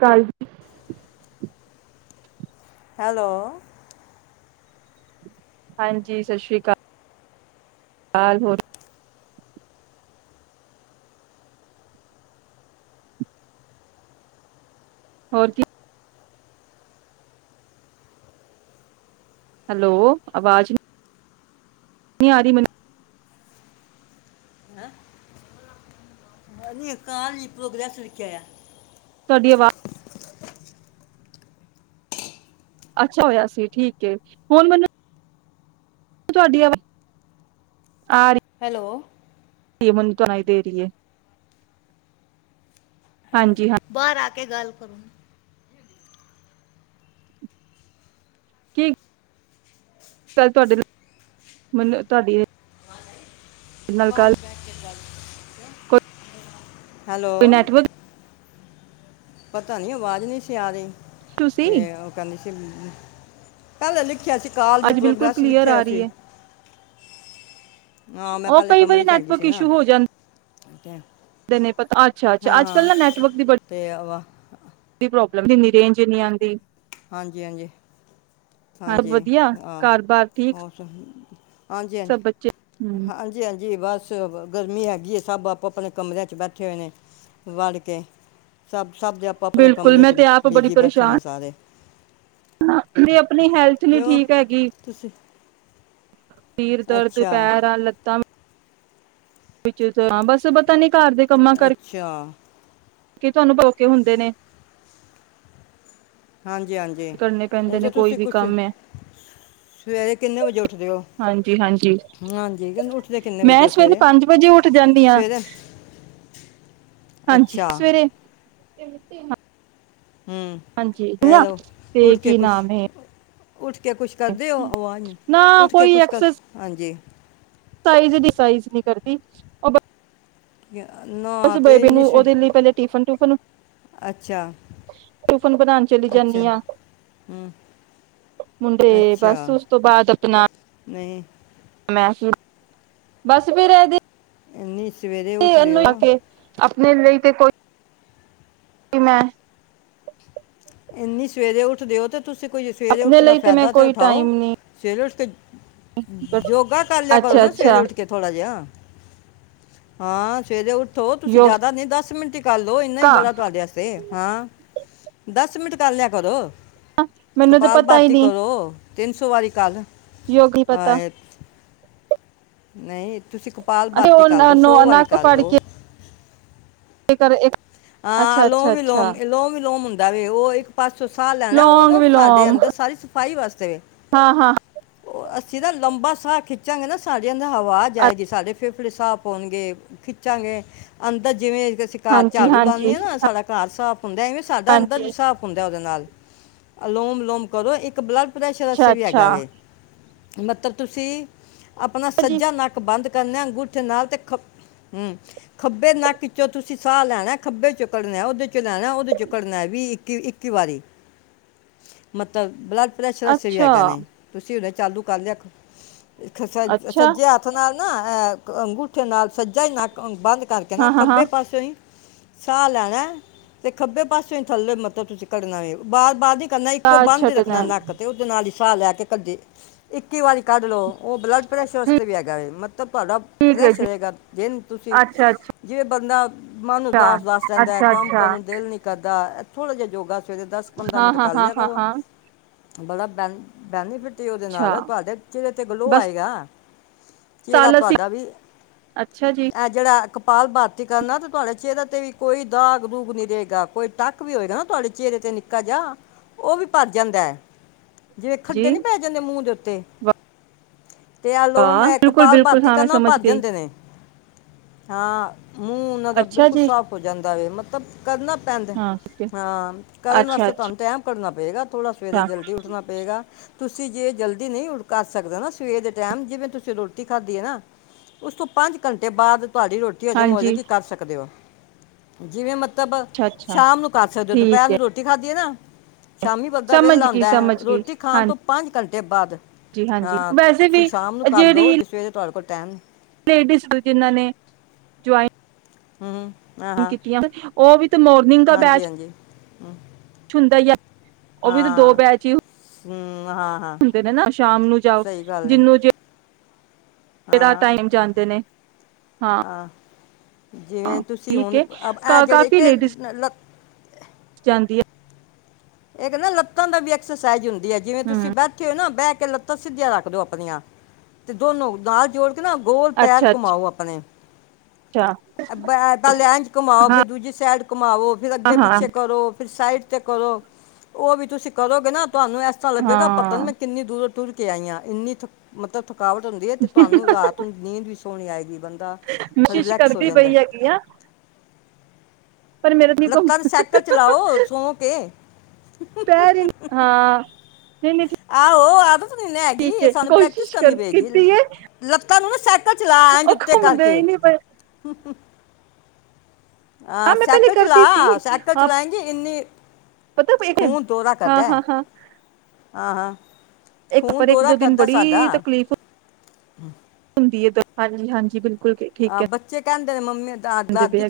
ਚਲ, ਹੈਲੋ ਹਾਂਜੀ ਸਤਿ ਸ੍ਰੀ ਅਕਾਲ ਹੋਰ ਹੋਰ ਕੀ ਹੈਲੋ ਆਵਾਜ਼ ਆ ਰ ਮਨ ਨੀ ਕਾਂ [unintelligible] ਐ, ਤੁਹਾਡੀ ਆਵਾਜ਼ ਅੱਛਾ ਹੋਇਆ ਸੀ ਠੀਕ ਹੁਣ ਮੈਨੂੰ ਤੁਹਾਡੀ ਆਵਾ ਆ ਹੈਲੋ, ਈਮਨ ਤੁਣਾਈ ਦੇ ਰਹੀ ਹੈ। ਬਾਰ ਆ ਕੇ ਗੱਲ ਕੀ ਕੱਲ ਤੁਹਾਡੇ ਨਾਲ ਮੈਨੂੰ ਤੁਹਾਡੀ, ਨਾਲ ਬਾਹਰ ਗੱਲ ਬਹਿ ਕੇ ਗੱਲ ਕੋਈ ਹੈਲੋ ਨੈਟਵਰਕ ਪਤਾ ਨੀ ਅਵਾਜ਼ ਨਹੀਂ ਸੀ ਆ ਰਹੀ ਇਸ਼ੂ ਸੀ ਤੇ ਉਹ ਕਹਿੰਦੀ ਸੀ ਕੱਲ ਲਿਖਿਆ ਸੀ ਕਾਲ ਦੀ ਅੱਜ ਬਿਲਕੁਲ ਪ੍ਰੋਗ੍ਰੈਸ ਕਲੀਅਰ ਆ ਲਿਖਿਆ ਰਹੀ ਸੀ ਏ ਹਾਂ ਮੈਂ ਉਹ ਕਈ ਵਾਰੀ ਨੈਟਵਰਕ ਇਸ਼ੂ ਹੋ ਜਾਂ [unintelligible] ਐ, ਪਤਾ ਅੱਛਾ ਅੱਜ ਕਲ ਨਾ ਨੈੱਟਵਰਕ ਦੀ ਤੇ ਵਾ- ਬੜੀ [unintelligible] ਲੰਮੀ ਐਨੀ ਰੇਜ ਨੀ ਆਂਦੀ। ਹਾਂਜੀ ਹਾਂਜੀ ਸਭ ਹਾਂਜੀ ਵਧੀਆ ਹਾਂ ਘਰ ਬਾਰ ਠੀਕ ਹੋ। ਹਾਂਜੀ ਸਭ ਹਾਂਜੀ ਬੱਚੇ ਹੂੰ ਹਾਂਜੀ ਹਾਂਜੀ ਬਸ ਗਰਮੀ ਹੈਗੀ ਸਭ ਆਪੋ -ਆਪਣੇ ਕਮਰਿਆਂ ਚ ਬੈਠੇ ਹੋਏ ਨੇ ਵੜ ਕੇ ਸਬ ਸਭ ਦੇ ਆਪਣੇ ਆਪਣੇ ਕਮਰਿਆਂ ਚ ਬੀਜੀ ਬੈਠੇ ਨੇ ਸਾਰੇ ਹਾਂ ਮ [unintelligible] ਆਪਣੀ ਹੈਲਥ ਲਈ ਕਿਉਂ ਠੀਕ ਹੈਗੀ। ਤੁਸੀਂ [inaudible] ਸਿਰ ਦਰਦ ਅੱਛਾ ਪੈਰਾਂ, ਲੱਤਾਂ ਵਿੱਚੇ ਤਾਂ ਬੱਸ ਪਤਾ ਨੀ ਅੱਛਾ, ਕੀ ਤੁਹਾਨੂੰ [inaudible] ਹੁੰਦੇ ਨੇ ਹਾਂਜੀ ਹਾਂਜੀ ਕਰਨੇ ਇਹ ਪੈਂਦੇ ਨੇ ਤਾਂ ਕੋਈ ਤੁਸੀਂ ਵੀ ਕੁਛ ਕੰਮ ਹੈ ਸਵੇਰੇ ਕਿੰਨੇ ਵਜੇ ਉੱਠਦੇ ਹੋ ਹਾਂਜੀ ਹਾਂਜੀ ਹਾਂਜੀ ਕਿਉੰਕਿ ਉੱਠਦੇ ਕਿੰਨੇ ਵਜੇ ਮੈਂ ਹੋ ਸਵੇਰੇ ਪੰਜ ਵਜੇ ਉੱਠ ਜਾਂਦੀ ਹਾਂ ਸਵੇਰੇ ਹਾਂਜੀ ਅੱਛਾ। ਸਵੇਰੇ [inaudible] ਹੂੰ ਹਾਂਜੀ ਫੇਰ ਤੇ ਉੱਠ ਕੇ ਕੀ ਕੁਛ ਨਾਮ ਹੈ ਉੱਠ ਕੇ ਕੁਛ ਕਰ ਦਿਓ, ਆਵਾਜ਼ ਨੀ ਨਾ ਉੱਠ ਕੇ ਕੁਛ ਕਰ ਹਾਂਜੀ। ਸਾਈਜ਼ ਨਹੀਂ ਸਾਈਜ਼ ਨਹੀਂ ਕਰਦੀ ਉਹ ਨਾ ਉਸ ਤੇ ਬੇਬੀ ਇੰਨੀ ਨੂੰ ਸਵੇ ਉਹਦੇ ਲਈ ਪਹਿਲੇ ਟਿਫਨ ਟੁਫਾਨ ਅੱਛਾ ਟਿਫਨ ਬਣਾਣ ਚਲੀ ਅੱਛਾ ਜਾਂਨੀ ਆ ਹਮ, ਮੁੰਡੇ ਬਸ ਅੱਛਾ ਉਸ ਤੋਂ ਬਾਅਦ ਆਪਣਾ ਨਹੀਂ ਮੈਂ ਬਸ ਫਿਰ ਇਹਦੇ ਇੰਨੀ ਸਵੇਰੇ ਉੱਠਦੇ ਇਹਨੂੰ ਆ ਹੋ। ਕੇ ਆਪਣੇ ਲਈ ਤੇ ਕੋਈ ਮੈਂ ਇੰਨੀ ਸਵੇਰੇ ਉੱਠਦੇ ਔ ਤੇ ਤੁਸੀਂ ਕੋਈ ਸਵੇਰੇ ਆਪਣੇ ਉੱਠਣਾ ਲਈ ਮੈਂ ਫਾਇਦਾ ਤੇ ਕੋਈ ਟਾਈਮ ਉਠਾਓ ਨੀ ਸਵੇਰੇ ਉੱਠ ਕੇ ਯੋਗਾ ਕਰ ਲਿਆ ਕਰੋ ਅੱਛਾ ਨਾ ਸਵੇਰੇ ਅੱਛਾ ਉੱਠ ਕੇ ਥੋੜਾ ਜਿਹਾ। ਹਾਂ ਸਵੇਰੇ ਓਥੋਂ ਤੁਸੀਂ ਯੋਗਾ ਜ਼ਿਆਦਾ ਨੀ ਦਸ ਮਿੰਟ ਕਰਲੋ ਇਨਾ ਹੀ ਬੜਾ ਤੁਹਾਡੇ ਵਾਸਤੇ ਹਾਂ। ਦਸ ਮਿੰਟ ਕਰ ਲਿਆ ਕਰੋ। ਮੈਨੂੰ ਤੇ ਪਤਾ ਹੀ ਨਹੀਂ ਤਿੰਨ ਸੌ ਵਾਰੀ ਕਰ ਯੋਗ ਨੀ ਪਤਾ। ਆਏ, ਨਹੀਂ। ਤੁਸੀਂ ਕਪਾਲ ਅੱਛਾ ਭਾਤੀ ਕਰ ਲੋ ਉਹ ਸੌ ਵਾਰੀ ਨੱਕ ਫੜ ਕਰਲੋ। [inaudible] ਆਹ ਅੱਛਾ ਅੱਛਾ ਲੋਮੀ ਅੱਛਾ ਲੋਮ ਲੋਮੀ ਲੋਮ ਡਰੇ ਔ ਏ। ਪਾਸੋਂ ਸਾਹ ਲੈਣਾ ਉਹ ਲੌਂਗ ਨਾ ਸਾਡੇ ਵਿਲੋਮ ਅੰਦਰ ਸਾਰੀ ਸਫ਼ਾਈ ਵਾਸਤੇ ਹਾਂ ਹਾਂ ਉਹ ਅ ਜਿੱਦਾਂ ਲੰਬਾ ਸਾਹ ਖਿੱਚਾਂਗੇ ਨਾ ਸਾਡੀਆਂ ਆਵਾਜ ਆਏਗੀ, ਸਾਡੇ ਫੇ ਸਾਹ ਪਾਉਣਗੇ ਖਿੱਚਾਂਗੇ ਅੰਦਰ ਜਿਵੇਂ ਤੇ ਸ਼ਿਕਾਰ ਹਾਂਜੀ ਝਾੜੂ ਲਾਂਨੇ ਹਾਂਜੀ ਆ ਨਾ ਸਾਡਾ ਘਰ [inaudible] ਹੁੰਦਾ ਐਵੇਂ ਸਾਡਾ ਅੰਦਰ ਹਾਂਜੀ ਵੀ ਸਾਫ ਹੁੰਦਾ ਉਹਦੇ ਨਾਲ। ਅਲੋਮ ਵਿਲੋਮ ਕਰੋ ਇੱਕ ਬਲੱਡ ਪ੍ਰੈਸ਼ਰ ਅੱਛਾ ਅਸੇ ਵੀ ਹੈਗਾ ਅੱਛਾ ਵੇ ਮਤਲਬ ਤੁਸੀ ਆਪਣਾ ਜੀ ਸੱਜਾ ਨੱਕ ਬੰਦ ਕਰਨਾ ਅੰਗੂਠੇ ਨਾਲ ਤੇ ਖਬ ਹਮ ਖੱਬੇ ਨਕ ਵਿਚੋਂ ਤੁਸੀਂ ਸਾਹ ਲੈਣਾ। ਹ ਖੱਬੇ ਚੋ ਕੱਢਣਾ ਉਹਦੇ ਤੇ ਲੈਣਾ ਉਹਦੇ ਚੋ ਕੱਢਣਾ ਵੀ ਇੱਕੀ ਵਾਰੀ ਮਤਲਬ ਬਲੱਡ ਪ੍ਰੇਸ਼ਰ ਅਸੇ ਵੀ ਅੱਛਾ ਹੈਗਾ ਨੇ। ਤੁਸੀਂ ਚਾਲੂ ਕਰ ਲਿਆ। ਇਕ ਸਾਈ ਅੱਛਾ ਸਜੇ ਹਥ ਨਾਲ। ਨਾ ਐ ਅੰਗੂਠੇ ਨਾਲ ਸੱਜਾ ਨਕ ਬੰਦ। ਧਰਕੇ ਨਾ ਹਾਂ ਹਾਂ ਹਾਂ ਖੱਬੇ ਪਾਸਿਓ ਹੀ ਸਾਹ ਲੈਣਾ ਤੇ ਖੱਬੇ ਪਾਸੇ ਹੀ ਥੱਲੇ ਮਤਲਬ ਤੁਸੀਂ ਕਢਣਾ ਵੇ। ਬਾਰ -ਬਾਰ ਨੀ ਕਰਨਾ ਇੱਕੋ ਕਾਰ ਬੰਦ ਹੀ ਰੱਖਣਾ ਛੱਡਣਾ ਨੱਕ ।ਤੇ ਉਹਦੇ ਨਾਲ ਹੀ ਸਾਹ ਲੈ ਤੇ ਕੱਦੇੇ। ਇੱਕੀ ਵਾਰੀ ਕੱਰ ਲਲੋ । ਉਹ ਬਲਡ ਪ੍ਰੈਸ਼ਰ ਵਸਤੇ ਵੀ ਐਗਾ ਵੇ ।ਮਤ ਤਾਂ ਤੁਹਾਡਾ ਠੀਕ ਹੈ ਫ-ਰੈਸ਼ ਜੀ ਰਹੇਗਾ ਦਿਨ ।ਤੁਸੀਂ ਅੱਛਾ ਜਿਵੇਂ ਬੰਦਾ ਮਨ ਅੱਛਾ ਉਦਾਸ ਉਦਾਸ ਰਹਿੰਦਾ ਏ। ਅੱਛਾ ਕੰਮ ਅੱਛਾ ਕਰਨ ਨੂੰ ਦਿਲ ਨੀ ਕਰਦਾ। ਥੋੜਾ ਜਿਆ ਯੋਗਾ ਸਵੇਰੇ ਦਸ ਪੰਦਰਾਂ ਹਾਂ ਮਿੰਟ ਹਾਂ ਕਰ ਹਾਂ ਲਿਆ ਹਾਂ ਕਰੋ। ਹਾਂ ਬੜਾ ਬੈ ਬੈਨੀਫਿਟ ਤੇ ਉਹਦੇ ਅੱਛਾ ਨਾਲ ਤੁਹਾਡੇ ਚੇਹਰੇ ਤੇ ਗਲੋਹ ਬਸ ਆਏਗਾ। ਚਿਹਰਾ ਸਾਲ ਅਸੀਂ ਤੁਹਾਡਾ ਵੀ। ਅੱਛਾ ਜੀ ਇਹ ਜਿਹੜਾ ਕ ਪਾਲ ਭਾਰਤੀ ਕਰਨਾ ਤ ਤੁਹਾਡੇ ਚਿਹਰੇ ਤੇ ਵੀ ਕੋਈ ਦਾਗ ਦੂਗ ਨੀ ਰਹੇਗਾ। ਕੋਈ ਟੱਕ ਵੀ ਹੋਏਗਾ ਨਾ ਤੁਹਾਡੇ ਚਿਹਰੇ ਤੇ ਨਿੱਕਾ ਜਿਹਾ, ਉਹ ਵੀ ਭਰ ਜਾਂਦਾ ਏ। ਜਿਵੇਂ ਜੀ ਖੱਡੇ ਨੀ ਪੈ ਜਾਂਦੇ ਮੂੰਹ ਦੇ ਉੱ ਤੇ ਤੇ ਏ ਆਲੋਮ ਵਾਹ ਏ ਬਿਲਕੁਲ ਕਪਾਲ ਬਿਲਕੁਲ ਪਾਰਤੀ ਹਾਂ ਕਰਨ ਮੈਂ ਨਾਲ ਸਮਝ ਭਰ ਗਈ ਜਾਂਦੇ ਨੇ। ਹਾਂ। ਮੂੰਹ ਉਹਨਾਂ ਦਾ ਅੱਛਾ ਬਿਲਕੁਲ ਜੀ ਸਾਫ਼ ਹੋ ਜਾਂਦਾ ਵੇ ਮਤਲਬ ਕਰਨਾ ਪੈਂਦਾ ਹਾਂ ਠੀਕ ਹੈ ਹਾਂ ਕਰਨ ਅੱਛਾ ਵਾਸਤੇ ਤੁਹਾਨੂੰ ਅੱਛਾ ਟੈਮ ਕਰਨਾ ਪਏਗਾ, ਥੋੜ੍ਹਾ ਸਵੇਰੇ ਜਲਦੀ ਉੱਠਣਾ ਪਏਗਾ। ਤੁਸੀਂ ਜੇ ਜਲਦੀ ਨਹੀਂ ਉੜ ਕਰ ਸਕਦੇ ਨਾ ਸਵੇਰ ਦੇ ਟੈਮ ਜਿਵੇਂ ਤੁਸੀਂ ਰੋਟੀ ਖਾਧੀ ਹੈ, ਨਾ ਉਸ ਤੋਂ ਪੰਜ ਘੰਟੇ ਬਾਅਦ ਤੁਹਾਡੀ ਰੋਟੀ ਹਜ਼ਮ ਹਾਂਜੀ ਹੋਜੇਗੀ, ਕਰ ਸਕਦੇ ਹੋ। ਜਿਵੇਂ ਮ ਤਬ ਅੱਛਾ ਅੱਛਾ ਸ਼ਾਮ ਨੂੰ ਕਰ ਸਕਦੇ ਹੋ ਦੁਪਹਿਰ ਠੀਕ ਹੈ ਨੂੰ ਰੋਟੀ ਖਾਧੀ ਹੈ ਨਾ ਸ਼ਾਮੀ ਬੱਦਾ ਸਮਝ ਵੇਹਲਾ ਗਈ ਹਉਂਦਾ ਹੈ, ਸਮਝ ਗਈ ਰੋਟੀ ਖਾਣ ਤੋਂ ਹਾਂਜੀ ਪੰਜ ਘੰਟੇ ਬਾਅਦ। ਹਾਂਜੀ ਹਾਂ, ਵੈਸੇ ਤੁਸੀਂ ਵੀ ਸ਼ਾਮ ਨੂੰ ਕਰ ਲਓ, ਜਿਹੜੀ ਜੇ ਸਵੇਰੇ ਤੁਹਾਡੇ ਕੋਲ ਟੈਮ ਲੇਡੀਜ਼, ਜਿਨ੍ਹਾਂ ਨੇ ਜੁਆਇਨ ਹੁੰ ਮ ਕੀਤੀਆਂ ਉਹ ਵੀ ਮੋਰਨਿੰਗ ਦਾ ਬੈਚ ਹਾਂਜੀ ਹਾਂਜੀ ਹੁੰਦਾ ਈ ਐ ਉਹ ਵੀ ਤੇ ਦੋ ਹਾਂ ਬੈਚ ਈ। ਹਮ, ਹਾਂ ਹਾਂ ਹੁੰਦੇ ਨੇ ਨਾ ਸ਼ਾਮ ਨੂੰ ਜਾਓ ਸਹੀ ਗੱਲ ਹੈ ਜਿਹਨੂੰ ਜੇ ਕਿਹੜਾ ਟਾਈਮ ਜਾਂਦੇ ਨੇ। ਹਾਂ ਆਹ ਜਿਵੇਂ ਹਾਂ, ਤੁਸੀਂ ਠੀਕ ਹੁਣ ਹੈ ਇਹ ਕਾ ਜਿਹੜੇ ਕਾਫੀ ਕਿ ਲੇਡੀਜ਼ ਲ ਜਾਂਦੀ ਹੈ। ਇੱਹਦੇ ਨਾ ਲੱਤਾਂ ਦਾ ਵੀ ਐਕਸਰਸਾਈਜ ਹੁੰਦ [unintelligible] ਜਿਵੇਂ ਤੁਸੀਂ ਹਮ ਬੈਠੇ ਹੋ ਨਾ ਬਹਿ ਕੇ ਲਤ ਸਿੱਧੀਆਂ ਰੱਖ ਦੋ ਆਪਣੀਆਂ, ਤੇ ਦੋਨੋ ਨਾਲ ਜੋੜ ਤੁਸੀ ਨਾ ਗੋਲ ਪੈਰ ਅੱਛਾ ਘੁਮਾਓ ਆਪਣੇ ਅੱਛਾ ਇਦਾਂ ਇਦਾਂ ਲੇਣ ਚ ਘੁਮਾਓ ਹਾਂ ਫੇਰ ਦੂਜੀ ਸੇਡ ਘੁਮਾਓ, ਫਿਰ ਅੱਗੇ ਹਾਂ ਪਿੱਛੇ ਕਰੋ ਫਿਰ ਸਾਈਡ ਤੇ ਕਰੋ ਉਹ ਵੀ ਤੁਸੀਂ ਕਰੋਗੇ ਨਾ ਤੁਹਾਨੂੰ ਐਸ ਤਰ੍ਹਾਂ ਲੱਗੇਗਾ, ਪਤਾ ਨੀ ਹਾਂ ਮੈਂ ਕਿੰਨੀ ਦੂਰੋਂ ਟੁਰ ਤੇ ਆਈਆਂ ਇੰਨੀ ਥ ਮਤਲਬ ਥ ਥਕਾਵਟ ਹੁੰਦੀ ਹੈ, ਤੇ ਤੁਹਾਨੂੰ ਰਾਤ ਨੂੰ ਨੀਂਦ ਸੋਣੀ ਆਏਗੀ ਬੰਦਾ ਕੋਸ਼ਿਸ਼ ਰਿਲੈਕਸ ਹੋ ਕਰਦੇ ਜਾਂਦਾ ਪਈ ਹੈਗੀ ਆ ਪਰ ਮੇਰੇ ਨੀ ਕੋ ਲੱਤਾ ਤੇ ਸਾਈਕਲ ਚਲਾਓ ਸੋ ਕੇ ਪੈਰ ਹੀ ਹਾਂ ਨਹੀਂ ਨਹੀਂ ਆਓ ਆਪ ਹੈਗੀ ਠੀਕ ਗਈ ਏ ਸਾਨੂੰ ਪ੍ਰੈਕਟਿਸ ਕੋਸ਼ਿਸ਼ ਕਰਨੀ ਕਰ ਪਏਗੀ ਕੀਤੀ ਏ ਲਾ ਤ ਤੁਹਾਨੂੰ ਨਾ ਸੱਟ ਲੱਤਾਂ ਚਲਾ ਉਹ ਉੱਤੇ ਘੁੰਮਦੇ ਹੀ ਕਰਕੇ ਨੀ ਪਏ ਹਾਂ ਮੈਂ ਪਹਿਲੇ ਸਾਈਕਲ ਚਲਾ ਕਰਦੀ ਸੀ ਸਾਈਕਲ ਹਾਂ ਚਲਾਏਂਗੀ ਏਨੀ ਪਤਾ ਪੇਟੀਐਮ ਹਾਂ ਹਾਂ ਹਾਂ ਹਾ ਇੱਕ ਪਰ ਇੱਕ ਦੋ ਦਿਨ ਬੜੀ ਈ ਤਕਲੀਫ਼ ਹ ਹੁੰਦੀ ਹਾਂਜੀ ਹਾਂਜੀ ਬਿਲਕੁਲ ਠੀਕ ਬੱਚੇ ਕਹਿੰਦੇ ਨੇ ਮਮੀ ਕਹਿੰਦੇ ਪਏ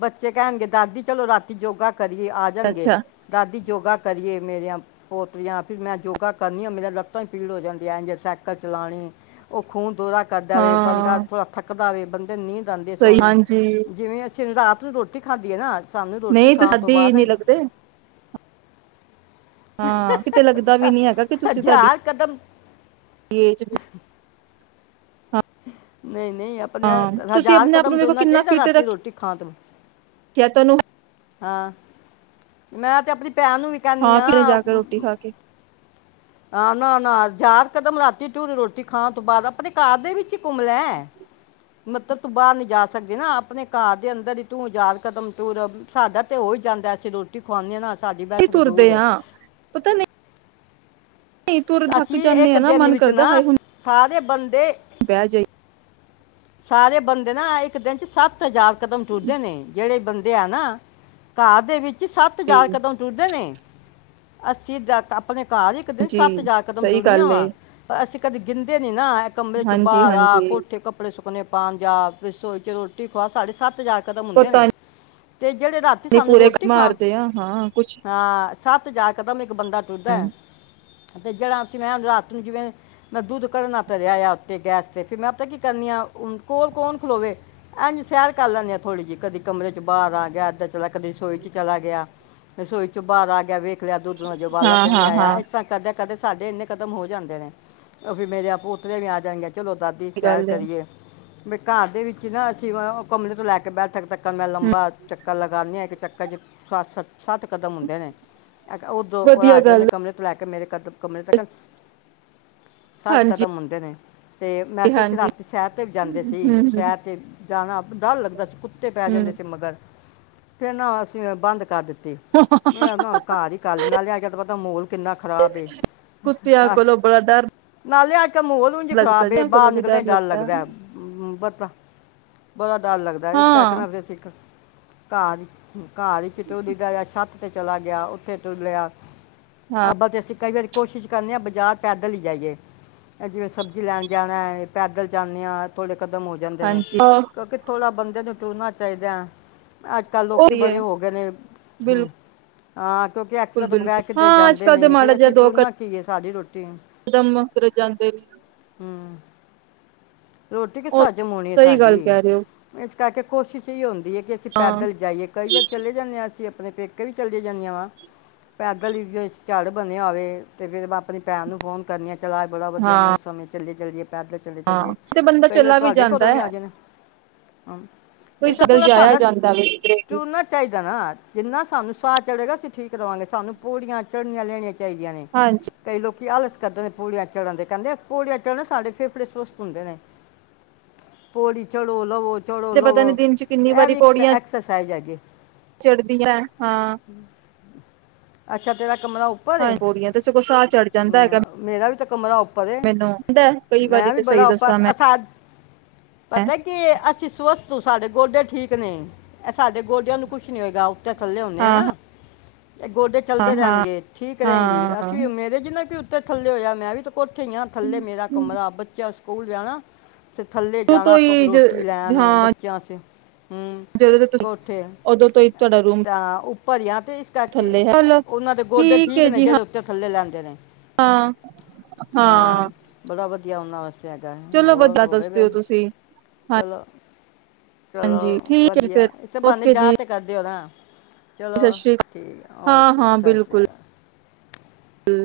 ਬੱਚੇ ਕਹਿਣਗੇ ਦਾਦੀ ਚਲੋ ਜੋਗਾ ਕਦੇ ਆ ਜਾਣਗੇ ਅੱਛਾ ਦਾਦੀ ਜੋਗਾ ਕਰੀਏ ਮੇਰੀਆਂ ਪੋਥੀਆਂ ਵੀ ਮੈਂ ਜੋਗਾ ਕਰਨੀਆ ਮੇਰਾ ਲੱਤ ਪੀੜ ਹੋ ਜਾਂਦੀ ਸਾਈਕਲ ਚਲਾਣੀ ਉਹ ਖੂਨ ਜੋਗਾ ਕਰਦਾ ਵੇ ਬੰਦਾ ਹਾਂ ਪਾ ਦੇ ਬੰਦੇ ਨੀ [unintelligible] ਜਾਂਦੇ ਸਹੀ ਸੋਹਣੇ ਹਾਂਜੀ ਜਿਵੇਂ ਅਸੀਂ ਰਾਤ ਤੂੰ ਰੋਟੀ ਖਾਦੀ ਹੈ ਨਾ ਸਾਨੂੰ ਰੋਟੀ ਨਹੀਂ ਤੂੰ ਖਾਣ ਤੋਂ ਅੱਧੀ ਬਾਅਦ ਨਹੀਂ ਲੱਗਦੇ ਹਾਂ ਕਿਤੇ ਲੱਗਦਾ ਵੀ ਨੀ ਹੈਗਾ ਕਿ ਤੁਸੀਂ ਤੁਹਾਡੀ ਹਜ਼ਾਰ ਕਦਮ ਏਜ ਨਹੀਂ ਆਪਣੇ ਹਾਂ ਤੁਸੀਂ ਹਜ਼ਾਰ ਆਪਣੇ ਆਪ ਕਦਮ ਨੂੰ ਵੇਖੋ ਤੁਰਨਾ ਚਾਹੀਦਾ ਰਾਤੀ ਰੋਟੀ ਖਾਨ ਤੋਂ ਕਿਆ ਤੁਨੂੰ ਹਾਂ ਮੈਂ ਤੇ ਆਪਣੀ ਭੈਣ ਨੂੰ ਵੀ ਕਹਿੰਦੀ ਹਾਂ ਆ ਘਰੇ ਜਾ ਕੇ ਰੋਟੀ ਖਾ ਕੇ ਨਾ ਨਾ ਚਾਰ ਕਦਮ ਤੁਰ ਰਾਤੀ ਤੂੰ ਰੋਟੀ ਖਾਣ ਤੋਂ ਬਾਅਦ ਆਪਣੇ ਘਰ ਦੇ ਵਿੱਚ ਘੁੰਮ ਲੈ ਮਤਲਬ ਤੂੰ ਬਾਹਰ ਨੀ ਜਾ ਸਕਦੀ ਨਾ ਆਪਣੇ ਘਰ ਦੇ ਅੰਦਰ ਹੀ ਤੂੰ ਆ ਹਜਾਰ ਕਦਮ ਤ ਸਾਡਾ ਤੇ ਹੋਈ ਜਾਂਦਾ ਅਸੀਂ ਰੋਟੀ ਖੁਵਾਉਂਦੇ ਹਾਂ ਨਾ ਸਾਡੀ ਹੀ ਬੈਠਕ ਤੁਰਦੇ ਦੂਰ ਏ। ਆ ਪਤਾ ਨਹੀਂ ਤੁਰ ਥੱਕ ਅਸੀਂ ਜਾਂਦੇ ਇੱਕ ਆ ਨਾ ਦਿਨ ਦੇ ਮਨ ਵਿੱਚ ਕਰਦਾ ਨਾ ਹਾਏ ਹੁਣ ਸਾਰੇ ਬੰਦੇ ਬਹਿ ਜਾਈਏ ਸਾਰੇ ਬੰਦੇ ਨਾ ਇੱਕ ਦਿਨ ਚ ਸੱਤ ਹਜ਼ਾਰ ਕਦਮ ਤੁਰਦੇ ਨੇ ਜਿਹੜੇ ਬੰਦੇ ਆ ਨਾ ਘਰ ਦੇ ਵਿੱਚ ਛੀ ਸੱਤ ਹਜ਼ਾਰ ਕਦਮ ਟੁੁਰਦੇ ਨੇ। ਅਸੀਂ ਜਦ ਆਪਣੇ ਘਰ ਇਕ ਸੱਤ ਜੀ ਜਾ ਕਦਮ ਸਹੀ ਦੁਨੀਆਂ ਗੱਲ ਵਾ, ਏ ਪਰ ਅਸੀਂ ਕਦੇ ਗਿਣਦੇ ਨਹੀਂ ਨਾ ਏ ਕਮਰੇ ਚੋ ਹਾਂਜੀ ਬਾਹਰ ਆ, ਹਾਂਜੀ ਕੋਠੇ ਕੱਪੜੇ ਸੁ ਆਪਣੇ ਪੰਜਾਬ ਵਿਚ ਸੋਚੋ, ਰੋਟੀ ਖੁਆ ਸਾਢੇ ਸੱਤ ਜਾ ਕੇ ਕਦਮ ਹੁੰਦੇ ਪਤਾ ਨੇ ਤੇ ਜਿਹੜੇ ਰਾਤੀ ਨੀ ਸਾਨੂੰ ਪੂਰੇ ਰੋਟੀ ਖਾਣ, ਮਾਰਦੇ ਆ ਹਾਂ ਕੁਛ ਹਾਂ ਸਤ ਤੇ ਜਾ ਇੱਕ ਦਮ ਈ ਇੱਕ ਬੰਦਾ ਟੁਰਦੈ। ਤੇ ਜਿਹੜਾ ਮੈਂ ਰਾਤ ਨੂੰ ਜਿਵੇਂ ਮੈਂ ਦੁੱਧ ਘੜਨਾ ਤਰਿਆਇ ਉੱਤੇ ਗੈਸ ਤੇ ਫਿਰ ਮੈਂ ਆਪਤਾ ਕੀ ਕਰਨੀ ਹ ਕੋਲ ਕੌਣ ਖਲੋਵੇ ਇਂ ਸੈਰ ਕਰ ਲੈੈਂਦੀ ਹਾਂ ਥੋੜ੍ਹੀ ਜਿਹੀ ਕਦੀ ਕਮਰੇ ਚ ਬਾਹਰ ਆ ਗਿਆ ਏਦਾਂ ਚਲਾ ਕਦੀ ਰਸੋਈ ਚ ਚਲਾ ਗਿਆ ਰਸੋਈ ਚੋਂ ਬਾਹਰ ਆ ਗਿਆ ਵੇਖ ਲਿਆ ਦੋ ਦ ਜਬਾਲਾ ਹਾਂ ਤਾਂ ਨ ਨਹੀਂ ਹਾਂ ਆਇਆ ਹਾਂ ਇਸ ਤ ਕਦੇ ਸਾਡੇ ਇੰਨੇ ਕਦਮ ਹੋ ਜਾਂਦੇ ਨੇ ਔਹਵੀ ਮੇਰੇ ਪੋਤਰੇ ਵੀ ਆ ਜਾਣਗੇ - ਚਲੋ ਦਾਦੀ ਸੈਰ ਗੱਲ ਏ ਕਰੀਏ ਵੀ ਘਰ ਦੇ ਵਿੱਚ ਹੀ ਨਾ ਅਸੀਂ ਕਮਰੇ ਤੋਂ ਲੈ ਕੇ ਬੈਠਕ ਤੱਕ ਤਾਂ ਮੈਂ ਲੰਬਾ ਚੱਕਰ ਲਗਾਨੀ ਆ ਇੱਕ ਸ ਸ ਸੱਤ ਕਦਮ ਹੁੰਦੇ ਨੇ ਉਹ ਦੋ ਵਧੀਆ ਰਾਜਿਆਂ ਦੇ ਗੱਲ ਕਮਰੇ ਚ ਤੋਂ ਲੈ ਕੇ ਮੇਰੇ ਕੱਦਮ ਕਮਰੇ ਤੱਕਨ ਸੱਠ ਹਾਂਜੀ ਕਦਮ ਹੁੰਦੇ ਨੇ। ਤੇ ਮੈਂ ਤਾਂ ਹਾਂਜੀ ਅਸੀਂ ਸੈਰ ਤੇ ਵੀ ਜਾਂਦੇ ਹਮ ਸੀ ਹਮ ਸੈਰ ਤੇ ਜਾਣਾ ਵੀ ਡਰ ਲੱਗਦਾ ਸੀ ਕੁੱਤੇ ਪੈ ਜਾਂਦੇ ਹਮ ਸੀ ਮਗਰ ਫੇਰ ਨਾ ਅਸੀਂ ਬੰਦ ਕਰ ਤੀ ਘਾਹ ਦੀ ਕਾਲੀ ਨਾਲ ਲਿਆ ਕੇ ਤੇ ਖਰਾਬ ਐ ਕੁੱਤਿਆਂ ਕੋਲੋਂ ਬੜਾ ਡਰ ਨਾਲੇ ਅੱਜ ਕੱਲ ਮਾਹੌਲ ਉੰਝ ਹੀ ਲੱਗਦਾ ਖਰਾਬ ਹੈ ਜੀ ਕੋਲੋਂ ਬਾਹਰ ਵੀ ਨਿਕਲਦਿਆਂ ਹੀ ਡਰ ਲੱਗਦਾ [unintelligible] ਡਰ ਲੱਗਦਾ ਇਸ ਕਰਕੇ ਹਾਂ ਆਪਦੇ ਸਿੱਖ ਕਾਹ ਜ ਘਾਹ ਵਾਲੀ ਤੇ ਚਲਾ ਗਿਆ ਉੱਥੇ ਤੁਰ ਲਿਆ ਹਾਂ ਆਪਾਂ ਜੈਸੇ ਕਈ ਵਾਰੀ ਕੋਸ਼ਿਸ਼ ਕਰਨੇ ਆ ਬਾਜ਼ਾਰ ਪੈਦਲ ਹੀ ਜਾਈਏ ਜਿਵੇਂ ਸਬਜੀ ਲੈਣ ਜਾਣਾ ਐ ਪੈਦਲ ਜਾਨੇ ਆ ਖਤਮ ਹੋ ਜਾਂਦੇ ਨੇ ਹਾਂਜੀ ਉਹ ਕਿਉਂਕਿ ਥੋੜਾ ਬੰਦੇ ਨੂੰ ਤੁਰਣਾ ਚਾਹੀਦਾ ਅੱਜ ਕੱਲ੍ਹ ਲੋਕੀ ਬੜੇ ਹੋ ਗਏ ਨੇ ਹੂੰ, ਬਿਲਕੁਲ ਹਾਂ । ਕਿਉਂਕਿ ਅ ਤ ਤੋਂ ਬਗੈ ਬਿਲਕੁਲ ਕਿੱਤੇਰੇ ਹਾਂ ਅੱਜ ਜਾਂਦਾ ਕੱਲ ਦੇ ਨਹੀਂ ਮਾੜਾ ਫਿਰ ਜਿਹਾ ਅਸੀਂ ਦੋ ਤੁਰਨਾ ਕੀ ਏ। ਸਾਾਰੀ ਰੋਟੀ ਕਦਮ ਮਤ ਰਜ ਜਾਂਦੇ ਨੇ ਹੂੰ ਰੋਟੀ ਕਿਥੋ ਅੱਜ ਮਗਾਉਣੀ ਐ ਸਹੀ ਗੱਲ ਸਾਡੀ ਕਹਿ ਰਹੇ ਹੋ ਇਸ, ਤ ਚ ਕੋਸ਼ਿਸ਼ ਏਹੀ ਦੇਈਏ ਕਿ ਅਸੀਂ ਹਾਂ ਪੈਦਲ ਜਾਈਏ ਕਈ ਵਾਰ ਚਲੇ ਜਾਂਦੇ ਹਾਂ ਅਸੀਂ ਆਪਣੇ ਪੇਕੇ ਵੀ ਚੱਲੀਆਂ ਜਾਂਦੀਆਂ ਵਾ, ਪੈਦਲ ਵੀ ਝੜ ਬਣਿਆ ਹੋਵੇ ਤੇ, ਫੇਿਰ ਮੈਂ ਆਪਣੀ ਭੈਣ ਨੂੰ ਫੋਨ ਕਰਨੀ ਆ । ਚਲਾ ਬੜਾ ਵਧੀਆ ਹਾਂ ਮੌਸਮ ਹੈ, ਚੱਲੇ ਜਲਦੀ, ਪੈਦਲ ਚੱਲੇ ਹਾਂ ਚੱਲਏ ਤੇ ਬੰਦਾ ਕਈ ਵਾਰੀ ਚਲਾ ਤੁਹਾਡੇ ਕਦੋਂ ਜਾਂਦਾ ਵੀ ਹੈ ਆ ਜਾਣਾ। ਹੂੰ, ਕੋਈ ਇਹ ਤ ਤਾਂ ਸਗਲ ਥੋੜ੍ਹਾ ਜਾਇਆ ਸਾਡਾ ਜਾਂਦਾ ਵੇ ਕਿਧਰੇ ਵੀ ਤੁਰਨਾ ਚਾਹੀਦਾ ਨਾ ਜਿੰਨਾ ਸਾਨੂੰ ਸਾਹ ਚੜੇਗਾ । ਠੀਕ ਰਵਾਂਗੇ ਸਾਨੂੰ ਪੋੜੀਆਂ ਚੜਨੀਆਂ ਲੈਣੀਆਂ। ਚਾਹੀਦੀਆਂ ਨੇ ਹਾਂਜੀ ਕਈ ਲੋਕ, ਕੀ ਆਲਸ ਕਰਦੇ ਨੇ ਪੌੜੀਆਂ ਚੜਨ ਦਾ ਕਹਿੰਦੇ ਪੌੜੀਆਂ ਚੜ੍ਹਨ ਸਾਡੇ ਫੇਫੜੇ ਸਵਸਤ ਹੁੰਦੇ ਨੇ, ਪੌੜੀ ਚੜੋ- ਲਵੋ । ਪਤਾ ਨੀ ਦਿਨ ਚ ਕਿੰਨੀ ਵਾਰੀ ਪੌੜੀਆਂ ਐਕਸਰਸਾਈਜ਼ ਹੈ ਜੀ ਚੜ੍ਹਦੀਆਂ ਹਾਂ। ਅੱਛਾ ਤੇਰਾ, ਕਮਰਾ ਉੱਪਰ ਮੇਰਾ ਹਾਂ ਪੌੜੀਆਂ ਤੇ ਸਗੋਂ ਸਾਹ ਚੜ੍ਹ ਜਾਂਦਾ ਹੈਗਾ ਵੇ, ਤਾਂ ਮੇਰਾ ਕਮਰਾ ਉੱਪਰ ਵੇ ਮੈਨੂੰ ਹੁੰਦਾ ਕਈ ਵਾਰੀ ਮੈਂ ਵੀ ਤੇ ਸਹੀ ਬੜਾ ਉੱਪਰ ਦੱਸਾਂ ਮੈਂ ਪਤਾ ਕਿ ਅਸੀਂ ਸਵਸਥ ਤੂੰ ਸਾਡੇ ਗੋਡੇ ਠੀਕ ਨੇ, ਇਹ ਸਾਡੇ ਗੋਡਿਆਂ ਨੂੰ ਕੁਛ ਨੀ ਹੋਏਗਾ । ਉਹ ਤੇ ਥੱਲੇ ਆਉਦੇ ਆ ਹਾਂ ਨਾ ਤੇ ਗੋਡੇ ਹਾਂ ਚੱਲਦੇ ਰਹਿਣ। ਹਾਂ ਠੀਕ ਰਹੇਗੀ ਹਾਂ ਅਸੀਂ ਮੇਰੇ ਜਿਨਾ ਵੀ ਉੱਤੇ ਥੱਲੇ ਹੋਇਆ ਮੈਂ ਵੀ ਤੇ ਕੋਠੇ ਆ ਥੱਲੇ ਮੇਰਾ ਸ਼ੁਰੂ ਕਮਰਾ ਬੱਚਾ ਵਾਸਤੇ ਸਕੂਲ ਜਾਣਾ, ਤੇ ਥੱਲੇ ਤੋਂ ਜਾਣਾ ਹੀ ਰੋਟੀ ਲੈਣ, ਹਾਂ ਬੱਚਿਆਂ ਚ ਹਮ ਜਦੋਂ ਤੁਸੀਂ ਕੋਠੇ, ਉਦੋਂ ਤੋਂ ਹੀ ਤੁਹਾਡਾ ਰੂਮ ਤਾਂ ਉੱਪਰ ਆ ਤੇ ਇਸ ਕਰਕੇ ਥੱਲੇ ਹੈ ਚਲੋ ਉਹਨਾਂ ਦੇ ਗੋਡੇ ਠੀਕ ਹੈ ਨੇ ਜੀ ਜਿਹੜੇ ਉੱਥ ਥੱਲੇ ਲੈਂਦੇ ਨੇ ਹਾਂ ਹਾਂ ਬੜਾ ਵਧੀ ਵਧੀਆ ਉਹਨਾਂ ਬਸ, ਹੈਗਾ, ਚਲੋ ਹੋਰ ਵਧੀਆ ਹੋ ਗਏ ਦੱਸਦੇ ਫਿਰ ਤੁਸੀਂ ਚਲੋ ਚਲੋ ਹਾਂਜੀ ਠੀਕ ਹੈ ਜੀ ਵਧੀਆ ਫਿਰ ਇਸੇ ਬਹਾਨੇ ਓਕੇ ਜੀ ਯਾਦ ਤੇ ਕਰ ਦੇ ਔ ਨਾ ਚਲੋ ਸਤਿ ਸ਼੍ਰੀ ਠੀਕ ਹੈ, ਅਕਾਲ ਓਕੇ ਸਤਿ ਸ਼੍ਰੀ ਅਕਾਲ ਹੂੰ,